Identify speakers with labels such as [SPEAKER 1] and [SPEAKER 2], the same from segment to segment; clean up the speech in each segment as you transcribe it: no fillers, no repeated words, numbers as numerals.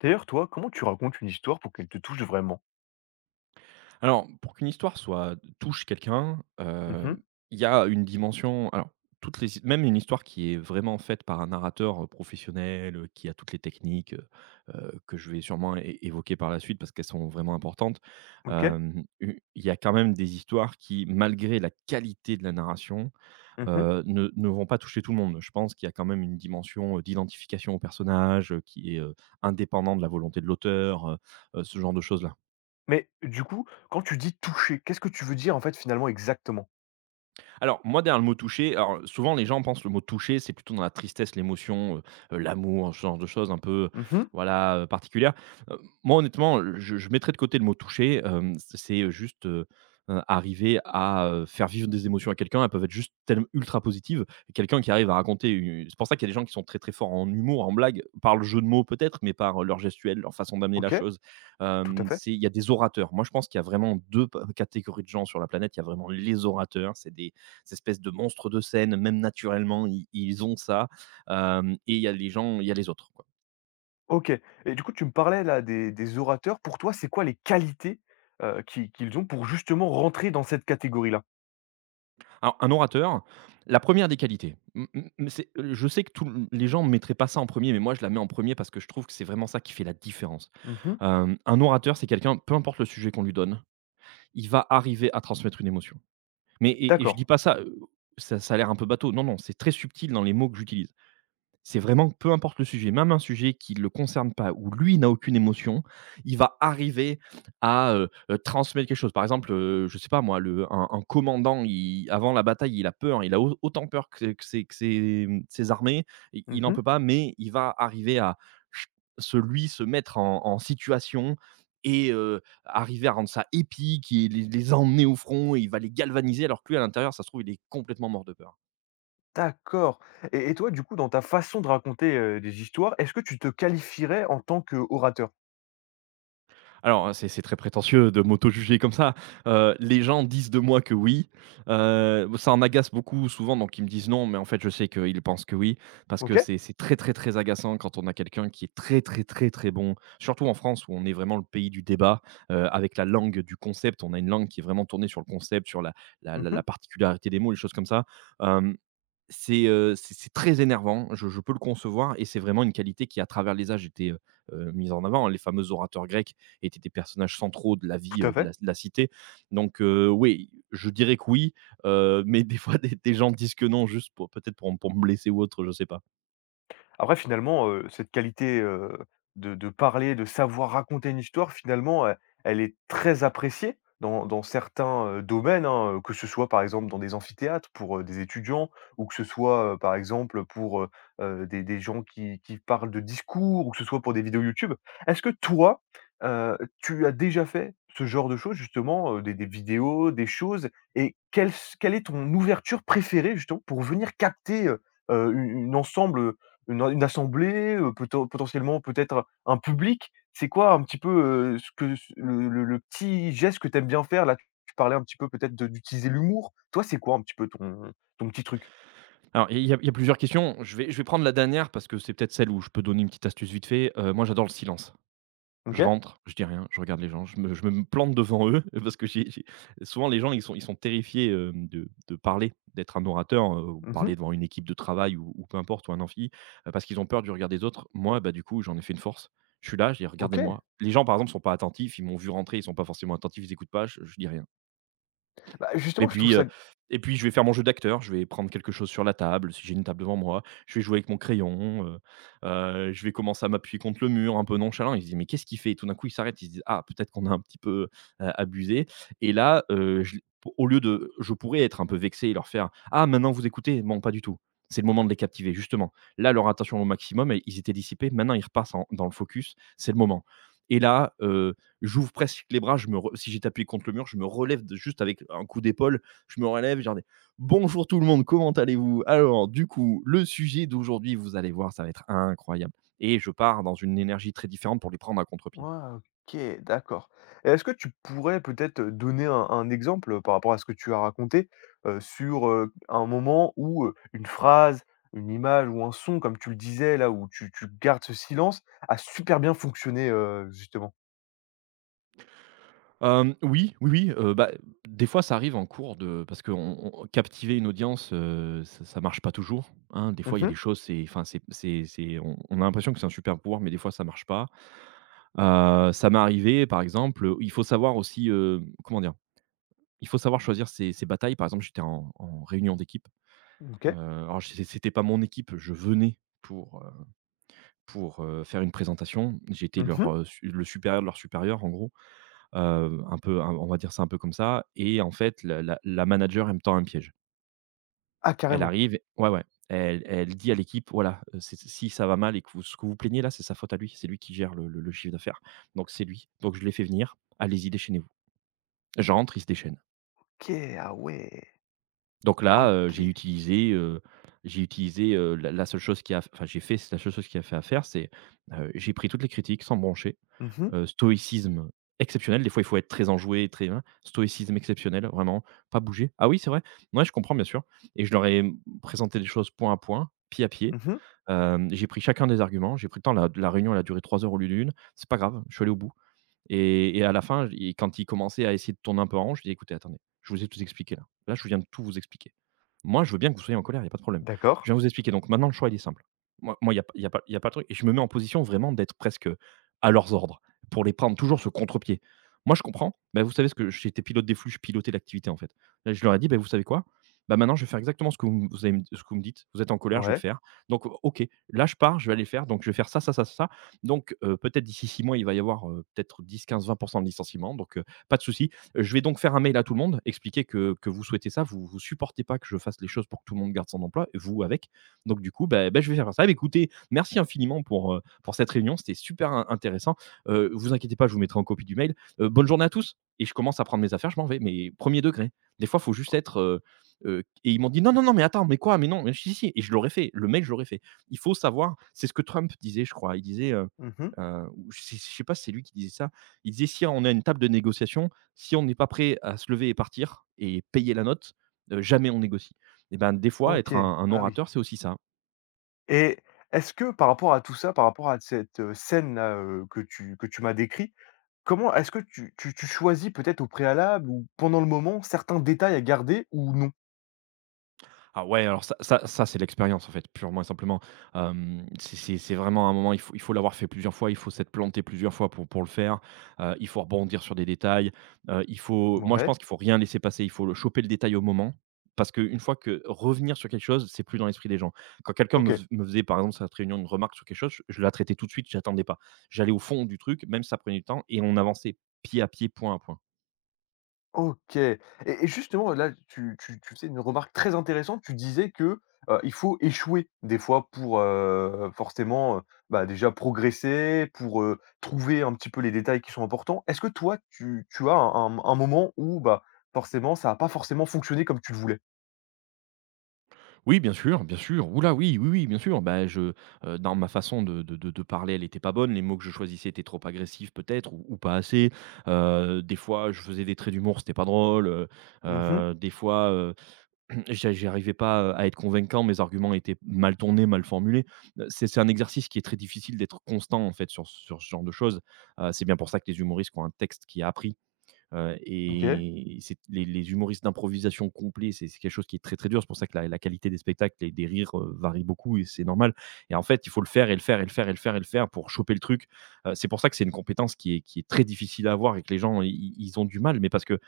[SPEAKER 1] D'ailleurs, toi, comment tu racontes une histoire pour qu'elle te touche vraiment?
[SPEAKER 2] Alors, pour qu'une histoire soit touche quelqu'un,
[SPEAKER 1] Mmh.
[SPEAKER 2] il y a une dimension alors toutes les même une histoire qui est vraiment faite par un narrateur, professionnel, qui a toutes les techniques, que je vais sûrement é évoquer par la suite parce qu'elles sont vraiment importantes.
[SPEAKER 1] OK.
[SPEAKER 2] Hem, u Il y a quand même des histoires qui, malgré la qualité de la narration,
[SPEAKER 1] Mmh.
[SPEAKER 2] ne vont pas toucher tout le monde. Je pense qu'il y a quand même une dimension, d'identification au personnage, qui est, indépendante de la volonté de l'auteur, ce genre de choses-là.
[SPEAKER 1] Mais du coup, quand tu dis toucher, qu'est-ce que tu veux dire, en fait, finalement, exactement?
[SPEAKER 2] Alors, moi, derrière le mot toucher, alors souvent les gens pensent le mot toucher, c'est plutôt dans la tristesse, l'émotion, l'amour, ce genre de choses un peu,
[SPEAKER 1] Mmh.
[SPEAKER 2] voilà, particulières. Heu, Moi, honnêtement, je mettrais de côté le mot toucher, c'est juste, arriver à, faire vivre des émotions à quelqu'un. Elles peuvent être juste tellement ultra positives. Et quelqu'un qui arrive à raconter u c'est pour ça qu'il y a des gens qui sont très, très forts en humour, en blague, par le jeu de mots peut-être, mais par leur gestuelle, leur façon d'amener la
[SPEAKER 1] OK,
[SPEAKER 2] chose.
[SPEAKER 1] tout à fait.
[SPEAKER 2] C'est il y a des orateurs. Moi, je pense qu'il y a vraiment 2 p catégories de gens sur la planète. Il y a vraiment les orateurs, c'est des cette espèce de monstre de scène, même naturellement, ils ont ça. Et il y a les gens, il y a les autres. Quoi.
[SPEAKER 1] OK, et du coup, tu me parlais là des orateurs. Pour toi, c'est quoi les qualités, qui qu'ils ont pour justement rentrer dans cette catégorie-là?
[SPEAKER 2] Alors, un orateur, la première des qualités. C'est- Je sais que les gens ne mettraient pas ça en premier, mais moi, je la mets en premier parce que je trouve que c'est vraiment ça qui fait la différence.
[SPEAKER 1] Mmh.
[SPEAKER 2] Un orateur, c'est quelqu'un, peu importe le sujet qu'on lui donne, il va arriver à transmettre une émotion. Mais et je
[SPEAKER 1] D'accord.
[SPEAKER 2] dis pas ça, ça, ça a l'air un peu bateau. Non, non, c'est très subtil dans les mots que j'utilise. C'est vraiment peu importe le sujet, même un sujet qui ne le concerne pas, où lui n'a aucune émotion, il va arriver à, transmettre quelque chose. Par exemple, je sais pas moi, le un commandant, il avant la bataille, il a peur, hein. Il a au autant peur que ses que ses, mmh, ses armées, i il n'en
[SPEAKER 1] Mmh.
[SPEAKER 2] peut pas, mais il va arriver à ch- se lui, se mettre en situation et arriver à rendre ça épique et les emmener au front et il va les galvaniser alors que lui, à l'intérieur, ça se trouve, il est complètement mort de peur. Hein.
[SPEAKER 1] D'accord, et toi, du coup, dans ta façon de raconter, des histoires, est-ce que tu te qualifierais en tant qu'orateur?
[SPEAKER 2] Alors, hein, c'est très prétentieux de m'auto-juger comme ça. Les gens disent de moi que oui, ça en agace beaucoup souvent, donc ils me disent non, mais en fait, je sais qu'ils pensent que oui, parce que
[SPEAKER 1] OK.
[SPEAKER 2] c'est très, très, très agaçant quand on a quelqu'un qui est très, très, très, très bon, surtout en France où on est vraiment le pays du débat, avec la langue du concept. On a une langue qui est vraiment tournée sur le concept, sur la la
[SPEAKER 1] Mmh.
[SPEAKER 2] particularité des mots, les choses comme ça. Euh, c'est, c'est très énervant, je peux le concevoir et c'est vraiment une qualité qui à travers les âges était, mise en avant. Hein. Les fameux orateurs grecs étaient des personnages centraux de la vie,
[SPEAKER 1] Tout à fait.
[SPEAKER 2] de la cité. Donc oui, je dirais que oui, mais des fois des gens disent que non juste pour peut-être pour me blesser ou autre, je sais pas.
[SPEAKER 1] Après finalement, cette qualité, de parler, de savoir raconter une histoire finalement, elle est très appréciée dans dans certains, domaines, hein, que ce soit par exemple dans des amphithéâtres pour, des étudiants ou que ce soit, par exemple pour, des gens qui parlent de discours ou que ce soit pour des vidéos YouTube. Est-ce que toi, tu as déjà fait ce genre de choses justement, des vidéos, des choses, et quelle est ton ouverture préférée justement pour venir capter, u une ensemble, une assemblée, peut potentiellement peut-être un public? C'est quoi un petit peu, ce que ce le petit geste que tu aimes bien faire là? Tu parlais un petit peu peut-être de d'utiliser l'humour. Toi, c'est quoi un petit peu ton ton petit truc?
[SPEAKER 2] Alors il y a plusieurs questions, je vais prendre la dernière parce que c'est peut-être celle où je peux donner une petite astuce vite fait. Moi j'adore le silence. Je
[SPEAKER 1] OK.
[SPEAKER 2] rentre, je dis rien, je regarde les gens, je me plante devant eux parce que j'ai souvent les gens, ils sont terrifiés, de parler, d'être un orateur, ou
[SPEAKER 1] Mmh.
[SPEAKER 2] parler devant une équipe de travail ou peu importe ou un amphi, parce qu'ils ont peur du regard des autres. Moi, bah, du coup, j'en ai fait une force. Je suis là, je dis:
[SPEAKER 1] OK.
[SPEAKER 2] «Regardez-moi». Les gens, par exemple, sont pas attentifs, ils m'ont vu rentrer, ils sont pas forcément attentifs, ils écoutent pas, je dis rien.
[SPEAKER 1] Bah,
[SPEAKER 2] Et
[SPEAKER 1] justement, je trouve
[SPEAKER 2] puis, heu
[SPEAKER 1] ça...
[SPEAKER 2] et puis je vais faire mon jeu d'acteur, je vais prendre quelque chose sur la table, si j'ai une table devant moi, je vais jouer avec mon crayon, je vais commencer à m'appuyer contre le mur un peu nonchalant. Il se dit: «Mais qu'est-ce qu'il fait?» Et tout d'un coup, il s'arrête, il se dit: «Ah, peut-être qu'on a un petit peu, abusé». Et là, je au lieu de je pourrais être un peu vexé et leur faire: «Ah maintenant vous écoutez?» Non, pas du tout. C'est le moment de les captiver justement. Là, leur attention au maximum et ils étaient dissipés. Maintenant, ils repassent en dans le focus, c'est le moment et là, j'ouvre presque les bras, je me re si j'étais appuyé contre le mur, je me relève de juste avec un coup d'épaule, je me relève, j'en ai: «Bonjour tout le monde, comment allez-vous? Alors du coup, le sujet d'aujourd'hui, vous allez voir, ça va être incroyable». Et je pars dans une énergie très différente pour les prendre à contre-pied.
[SPEAKER 1] Ouais, OK, d'accord. Et est-ce que tu pourrais peut-être donner un exemple, par rapport à ce que tu as raconté, sur, un moment où, une phrase, une image ou un son, comme tu le disais là, où tu tu gardes ce silence, a super bien fonctionné, justement?
[SPEAKER 2] Oui, oui, oui, bah, des fois ça arrive en cours de parce que captiver une audience, ça marche pas toujours, hein. Des fois il y a des
[SPEAKER 1] Mmh.
[SPEAKER 2] choses, c'est enfin c'est on a l'impression que c'est un super pouvoir, mais des fois ça marche pas. Ça m'est arrivé par exemple, il faut savoir aussi, comment dire? Il faut savoir choisir ses batailles. Par exemple, j'étais en réunion d'équipe,
[SPEAKER 1] OK.
[SPEAKER 2] alors j'é c'était pas mon équipe, je venais pour, faire une présentation. J'étais leur,
[SPEAKER 1] Mmh.
[SPEAKER 2] su le supérieur de leur supérieur en gros. Un peu un on va dire ça un peu comme ça et en fait la manager, elle me tend un piège.
[SPEAKER 1] Ah
[SPEAKER 2] Elle
[SPEAKER 1] carrément.
[SPEAKER 2] arrive ouais, ouais, elle dit à l'équipe: «Voilà, si ça va mal et que vous ce que vous plaignez là, c'est sa faute à lui, c'est lui qui gère le chiffre d'affaires, donc c'est lui. Donc je l'ai fait venir, allez-y, déchaînez-vous». J'entre, il se déchaîne.
[SPEAKER 1] OK, ah ouais.
[SPEAKER 2] Donc là,
[SPEAKER 1] OK.
[SPEAKER 2] j'ai utilisé, la seule chose qui a enfin j'ai fait c'est la seule chose qui a fait à faire, c'est, j'ai pris toutes les critiques sans me broncher.
[SPEAKER 1] Mmh mh.
[SPEAKER 2] Stoïcisme exceptionnel. Des fois, il faut être très enjoué, très hein, stoïcisme exceptionnel, vraiment, pas bouger. Ah oui, c'est vrai. Ouais, je comprends bien sûr, et je leur ai, mmh, présenté les choses point à point, pied à pied.
[SPEAKER 1] Mmh.
[SPEAKER 2] J'ai pris chacun des arguments, j'ai pris le temps, la réunion, elle a duré 3 heures au lieu d'une. C'est pas grave, je suis allé au bout et à la fin, j et quand ils commençaient à essayer de tourner un peu en rond, je dis: «Écoutez, attendez, je vous ai tout expliqué là. Là, je viens de tout vous expliquer. Moi, je veux bien que vous soyez en colère, il y a pas de problème.
[SPEAKER 1] D'accord.
[SPEAKER 2] Je viens vous expliquer, donc maintenant le choix il est simple». Moi il y a pas il y a pas il y a pas de truc et je me mets en position vraiment d'être presque, à leurs ordres pour les prendre toujours ce contre-pied. Moi je comprends, bah, vous savez ce que j'étais pilote des flux, je pilotais l'activité en fait. Là je leur ai dit: «Bah, vous savez quoi? Bah, maintenant je vais faire exactement ce que vous vous allez me ce que vous me dites. Vous êtes en colère, je vais le
[SPEAKER 1] Ouais.
[SPEAKER 2] faire. Donc OK, là je pars, je vais aller le faire, donc je vais faire ça, ça, ça, ça. Ça. Donc peut-être d'ici 6 mois, il va y avoir, peut être 10, 15, 20% de licenciements, donc pas de souci. Je vais donc faire un mail à tout le monde, expliquer que vous souhaitez ça, vous ne supportez pas que je fasse les choses pour que tout le monde garde son emploi, vous avec. Donc du coup, bah, bah, je vais faire ça. Bah, écoutez, merci infiniment pour cette réunion, c'était super intéressant. Vous inquiétez pas, je vous mettrai en copie du mail. Bonne journée à tous. Et je commence à prendre mes affaires, je m'en vais, mais premier degré. Des fois, il faut juste être, et ils m'ont dit: «Non, non, non, mais attends, mais quoi? Mais non, mais si, si, si», et je l'aurais fait, le mail, je l'aurais fait. Il faut savoir, c'est ce que Trump disait, je crois. Il disait,
[SPEAKER 1] Mmh.
[SPEAKER 2] ou je sais pas si c'est lui qui disait ça, il disait: si on a une table de négociation, si on n'est pas prêt à se lever et partir et payer la note, jamais on négocie. Et ben, des fois, être
[SPEAKER 1] OK.
[SPEAKER 2] un
[SPEAKER 1] Ah oui.
[SPEAKER 2] orateur, c'est aussi ça.
[SPEAKER 1] Et est-ce que par rapport à tout ça, par rapport à cette, scène là, que tu m'as décrit, comment est-ce que tu tu tu choisis peut-être au préalable ou pendant le moment certains détails à garder ou non?
[SPEAKER 2] Ah ouais, alors ça, c'est l'expérience, en fait, purement et simplement. Hem, c'est vraiment un moment, il faut l'avoir fait plusieurs fois, il faut s'être planté plusieurs fois pour le faire. Il faut rebondir sur des détails. Il faut Moi, je
[SPEAKER 1] Ouais,
[SPEAKER 2] pense qu'il faut rien laisser passer. Il faut le choper, le détail, au moment, parce qu'une fois que, revenir sur quelque chose, c'est plus dans l'esprit des gens. Quand quelqu'un
[SPEAKER 1] OK.
[SPEAKER 2] me faisait, par exemple, cette réunion, une remarque sur quelque chose, je la traitais tout de suite, j'attendais pas. J'allais au fond du truc, même si ça prenait du temps, et on avançait pied à pied, point à point.
[SPEAKER 1] OK, et justement là tu tu tu faisais une remarque très intéressante. Tu disais que, il faut échouer des fois pour, forcément, bah, déjà progresser, pour, trouver un petit peu les détails qui sont importants. Est-ce que toi tu tu as un moment où, bah, forcément ça a pas forcément fonctionné comme tu le voulais?
[SPEAKER 2] Oui, bien sûr, bien sûr. Oula, oui, oui, oui, bien sûr. Bah, dans ma façon de parler, elle n'était pas bonne. Les mots que je choisissais étaient trop agressifs peut-être, ou pas assez. Des fois, je faisais des traits d'humour, c'était pas drôle.
[SPEAKER 1] Mmh.
[SPEAKER 2] Des fois, j'arrivais pas, à être convaincant, mes arguments étaient mal tournés, mal formulés. C'est un exercice qui est très difficile d'être constant, en fait, sur ce genre de choses. C'est bien pour ça que les humoristes qui ont un texte qui est appris.
[SPEAKER 1] OK.
[SPEAKER 2] Et c'est les humoristes d'improvisation complets, c'est quelque chose qui est très, très dur. C'est pour ça que la qualité des spectacles et des rires, varie beaucoup, et c'est normal. Et en fait, il faut le faire et le faire et le faire et le faire et le faire pour choper le truc. C'est pour ça que c'est une compétence qui est très difficile à avoir, et que les gens, i i ils ont du mal, mais parce que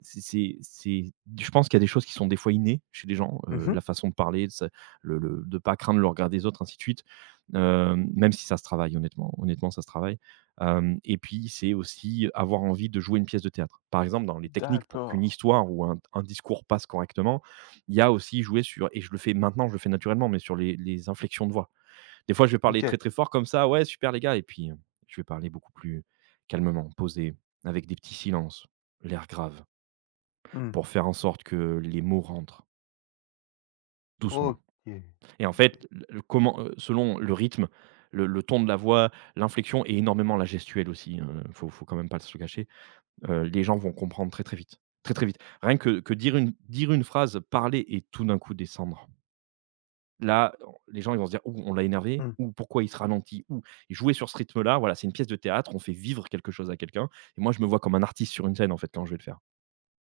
[SPEAKER 2] c'est je pense qu'il y a des choses qui sont des fois innées chez les gens,
[SPEAKER 1] Mmh.
[SPEAKER 2] la façon de parler, de ne pas craindre le regard des autres, ainsi de suite. Même si ça se travaille, honnêtement. Honnêtement, ça se travaille. Hem Et puis, c'est aussi avoir envie de jouer une pièce de théâtre. Par exemple, dans les techniques pour qu'une
[SPEAKER 1] D'accord.
[SPEAKER 2] histoire ou un discours passe correctement, il y a aussi jouer sur, et je le fais maintenant, je le fais naturellement, mais sur les inflexions de voix. Des fois, je vais parler
[SPEAKER 1] OK.
[SPEAKER 2] très, très fort, comme ça: «Ouais, super les gars», et puis, je vais parler beaucoup plus calmement, posé, avec des petits silences, l'air grave,
[SPEAKER 1] Mmh.
[SPEAKER 2] pour faire en sorte que les mots rentrent
[SPEAKER 1] OK.
[SPEAKER 2] doucement. Et en
[SPEAKER 1] OK.
[SPEAKER 2] fait, le comment, selon le rythme, le ton de la voix, l'inflexion, et énormément la gestuelle aussi, faut quand même pas se le cacher. Les gens vont comprendre très, très vite. Très, très vite. Rien que dire une phrase, parler, et tout d'un coup descendre. Là, on les gens ils vont se dire: «Ouh, on l'a énervé,
[SPEAKER 1] Mmh.
[SPEAKER 2] ou pourquoi il se ralentit? Ouh». Jouer sur ce rythme-là, voilà, c'est une pièce de théâtre, on fait vivre quelque chose à quelqu'un, et moi je me vois comme un artiste sur une scène, en fait, quand je vais le faire.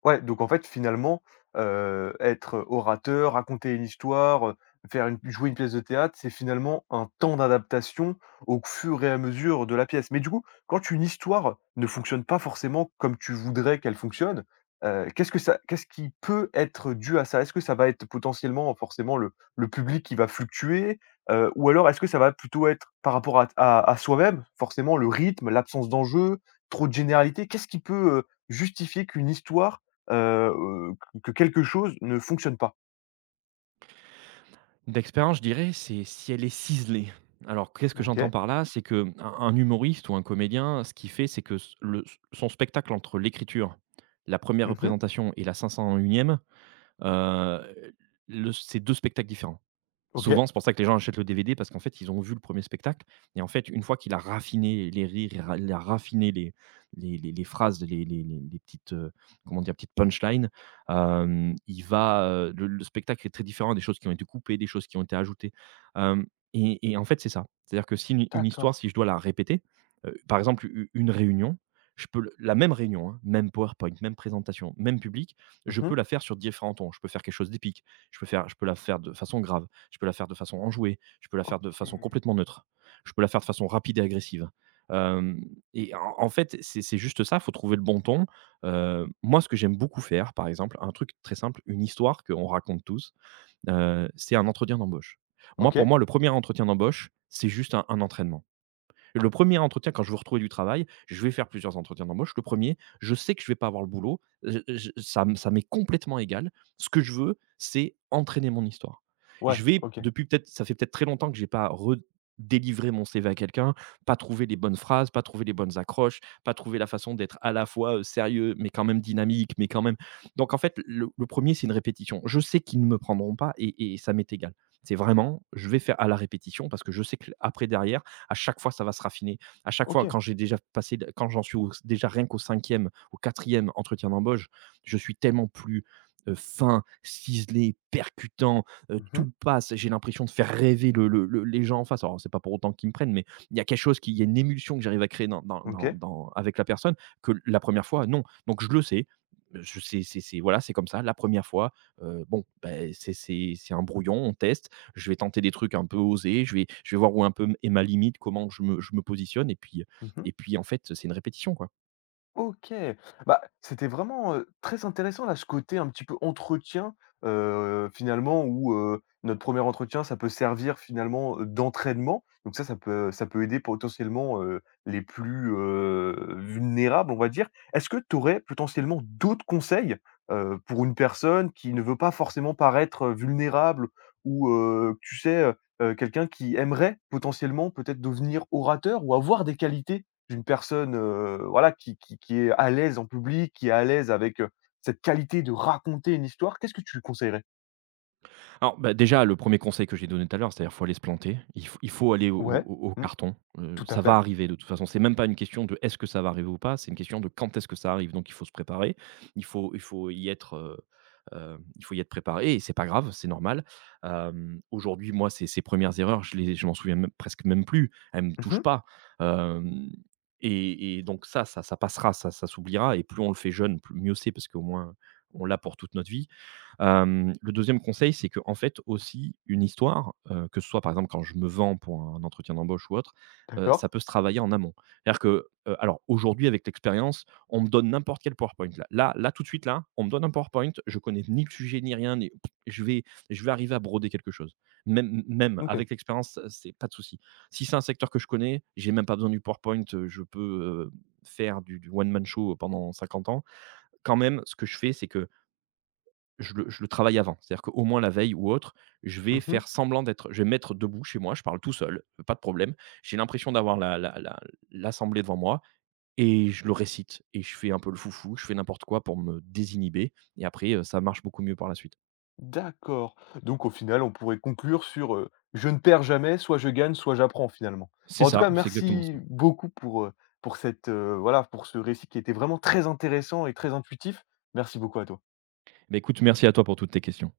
[SPEAKER 1] Ouais, donc en fait, finalement, être orateur, raconter une histoire, faire une jouer une pièce de théâtre, c'est finalement un temps d'adaptation au fur et à mesure de la pièce. Mais du coup, quand une histoire ne fonctionne pas forcément comme tu voudrais qu'elle fonctionne, qu'est-ce que ça qu'est-ce qui peut être dû à ça? Est-ce que ça va être potentiellement, forcément, le public qui va fluctuer? Ou alors est-ce que ça va plutôt être par rapport à soi-même? Forcément, le rythme, l'absence d'enjeu, trop de généralité... Qu'est-ce qui peut, justifier qu'une histoire que quelque chose ne fonctionne pas.
[SPEAKER 2] D'expérience, je dirais, c'est si elle est ciselée. Alors, qu'est-ce que j'entends
[SPEAKER 1] OK.
[SPEAKER 2] par là? C'est que un humoriste ou un comédien, ce qu'il fait, c'est que s le son spectacle, entre l'écriture, la première
[SPEAKER 1] Mmh.
[SPEAKER 2] représentation et la 501e. Heu, le C'est 2 spectacles différents.
[SPEAKER 1] OK.
[SPEAKER 2] Souvent, c'est pour ça que les gens achètent le DVD, parce qu'en fait, ils ont vu le premier spectacle, et en fait, une fois qu'il a raffiné les rires, il a raffiné les phrases, les petites, comment dire? Petites punchlines. Il va, le spectacle est très différent, des choses qui ont été coupées, des choses qui ont été ajoutées. Hem Et en fait, c'est ça. C'est-à-dire que si une
[SPEAKER 1] D'accord.
[SPEAKER 2] histoire, si je dois la répéter, par exemple, u une réunion, je peux le la même réunion, hein, même PowerPoint, même présentation, même public, je peux
[SPEAKER 1] Mmh.
[SPEAKER 2] la faire sur différents tons. Je peux faire quelque chose d'épique, je peux la faire de façon grave, je peux la faire de façon enjouée, je peux la faire de
[SPEAKER 1] OK.
[SPEAKER 2] façon complètement neutre, je peux la faire de façon rapide et agressive. Hem, et en fait, c'est juste ça. Il faut trouver le bon ton. Moi, ce que j'aime beaucoup faire, par exemple, un truc très simple, une histoire qu'on raconte tous, c'est un entretien d'embauche. Moi, pour
[SPEAKER 1] OK.
[SPEAKER 2] moi, le premier entretien d'embauche, c'est juste un entraînement. Le premier entretien, quand je veux retrouver du travail, je vais faire plusieurs entretiens d'embauche. Le premier, je sais que je vais pas avoir le boulot. Je Ça m'est complètement égal. Ce que je veux, c'est entraîner mon histoire.
[SPEAKER 1] Ouais,
[SPEAKER 2] Je vais
[SPEAKER 1] OK.
[SPEAKER 2] Depuis peut-être, ça fait peut-être très longtemps que j'ai pas redélivré mon CV à quelqu'un, pas trouvé les bonnes phrases, pas trouvé les bonnes accroches, pas trouvé la façon d'être à la fois, sérieux, mais quand même dynamique, mais quand même, donc en fait, le 1, c'est une répétition. Je sais qu'ils ne me prendront pas, et ça m'est égal. C'est vraiment, je vais faire à la répétition, parce que je sais qu'après, derrière, à chaque fois, ça va se raffiner. À chaque fois,
[SPEAKER 1] OK.
[SPEAKER 2] quand j'en suis déjà rien qu'au cinquième, au quatrième entretien d'embauche, je suis tellement plus fin, ciselé, percutant,
[SPEAKER 1] Mmh.
[SPEAKER 2] tout passe. J'ai l'impression de faire rêver les gens en face. Alors, c'est pas pour autant qu'ils me prennent, mais il y a quelque chose, il y a une émulsion que j'arrive à créer
[SPEAKER 1] OK.
[SPEAKER 2] avec la personne, que la première fois, non. Donc, je le sais. Je sais, voilà, c'est comme ça. La première fois, bon, ben, c'est un brouillon, on teste, je vais tenter des trucs un peu osés, je vais voir où un peu est ma limite, comment je me positionne, et puis
[SPEAKER 1] Mmh.
[SPEAKER 2] en fait, c'est une répétition, quoi.
[SPEAKER 1] OK. Bah, c'était vraiment, très intéressant là, ce côté un petit peu entretien, finalement où, notre premier entretien, ça peut servir finalement, d'entraînement. Donc ça, ça peut aider potentiellement, les plus, vulnérables, on va dire. Est-ce que tu aurais potentiellement d'autres conseils, pour une personne qui ne veut pas forcément paraître, vulnérable ou, tu sais, quelqu'un qui aimerait potentiellement peut-être devenir orateur ou avoir des qualités d'une personne, voilà, qui est à l'aise en public, qui est à l'aise avec, cette qualité de raconter une histoire, qu'est-ce que tu lui conseillerais?
[SPEAKER 2] Alors, bah, déjà, le premier conseil que j'ai donné tout à l'heure, c'est-à-dire faut aller se planter, il faut aller au au
[SPEAKER 1] Ouais,
[SPEAKER 2] au au
[SPEAKER 1] mmh,
[SPEAKER 2] carton,
[SPEAKER 1] tout à
[SPEAKER 2] ça va
[SPEAKER 1] fait.
[SPEAKER 2] arriver de toute façon. C'est même pas une question de: est-ce que ça va arriver ou pas? C'est une question de: quand est-ce que ça arrive? Donc il faut se préparer, il faut y être, il faut y être préparé, et c'est pas grave, c'est normal. Aujourd'hui, moi, ces 1 erreurs, je m'en souviens même presque même plus, elles me touchent
[SPEAKER 1] Mmh,
[SPEAKER 2] pas. Hem Et donc ça passera, ça s'oubliera, et plus on le fait jeune, plus mieux c'est, parce qu'au moins on l'a pour toute notre vie. Le deuxième conseil, c'est que en fait aussi une histoire, que ce soit par exemple quand je me vends pour un entretien d'embauche ou autre, ça
[SPEAKER 1] d'accord,
[SPEAKER 2] peut se travailler en amont. C'est-à-dire que, alors aujourd'hui, avec l'expérience, on me donne n'importe quel PowerPoint là. Tout de suite, là, on me donne un PowerPoint, je connais ni le sujet ni rien, ni je vais arriver à broder quelque chose. Même même
[SPEAKER 1] OK.
[SPEAKER 2] avec l'expérience, c'est pas de souci. Si c'est un secteur que je connais, j'ai même pas besoin du PowerPoint, je peux, faire du one man show pendant 50 ans. Quand même, ce que je fais, c'est que je le travaille avant. C'est-à-dire qu'au moins la veille ou autre, je vais
[SPEAKER 1] Mmh,
[SPEAKER 2] faire semblant d'être je vais me mettre debout chez moi, je parle tout seul, pas de problème. J'ai l'impression d'avoir la la la l'assemblée devant moi, et je le récite, et je fais un peu le foufou, je fais n'importe quoi pour me désinhiber, et après, ça marche beaucoup mieux par la suite.
[SPEAKER 1] d'accord. Donc au final, on pourrait conclure sur, je ne perds jamais, soit je gagne, soit j'apprends finalement.
[SPEAKER 2] C'est
[SPEAKER 1] Bon, en tout
[SPEAKER 2] ça,
[SPEAKER 1] cas,
[SPEAKER 2] c'est exactement ça.
[SPEAKER 1] merci beaucoup pour cette, voilà, pour ce récit qui était vraiment très intéressant et très intuitif. Merci beaucoup à toi.
[SPEAKER 2] Bah, écoute, merci à toi pour toutes tes questions.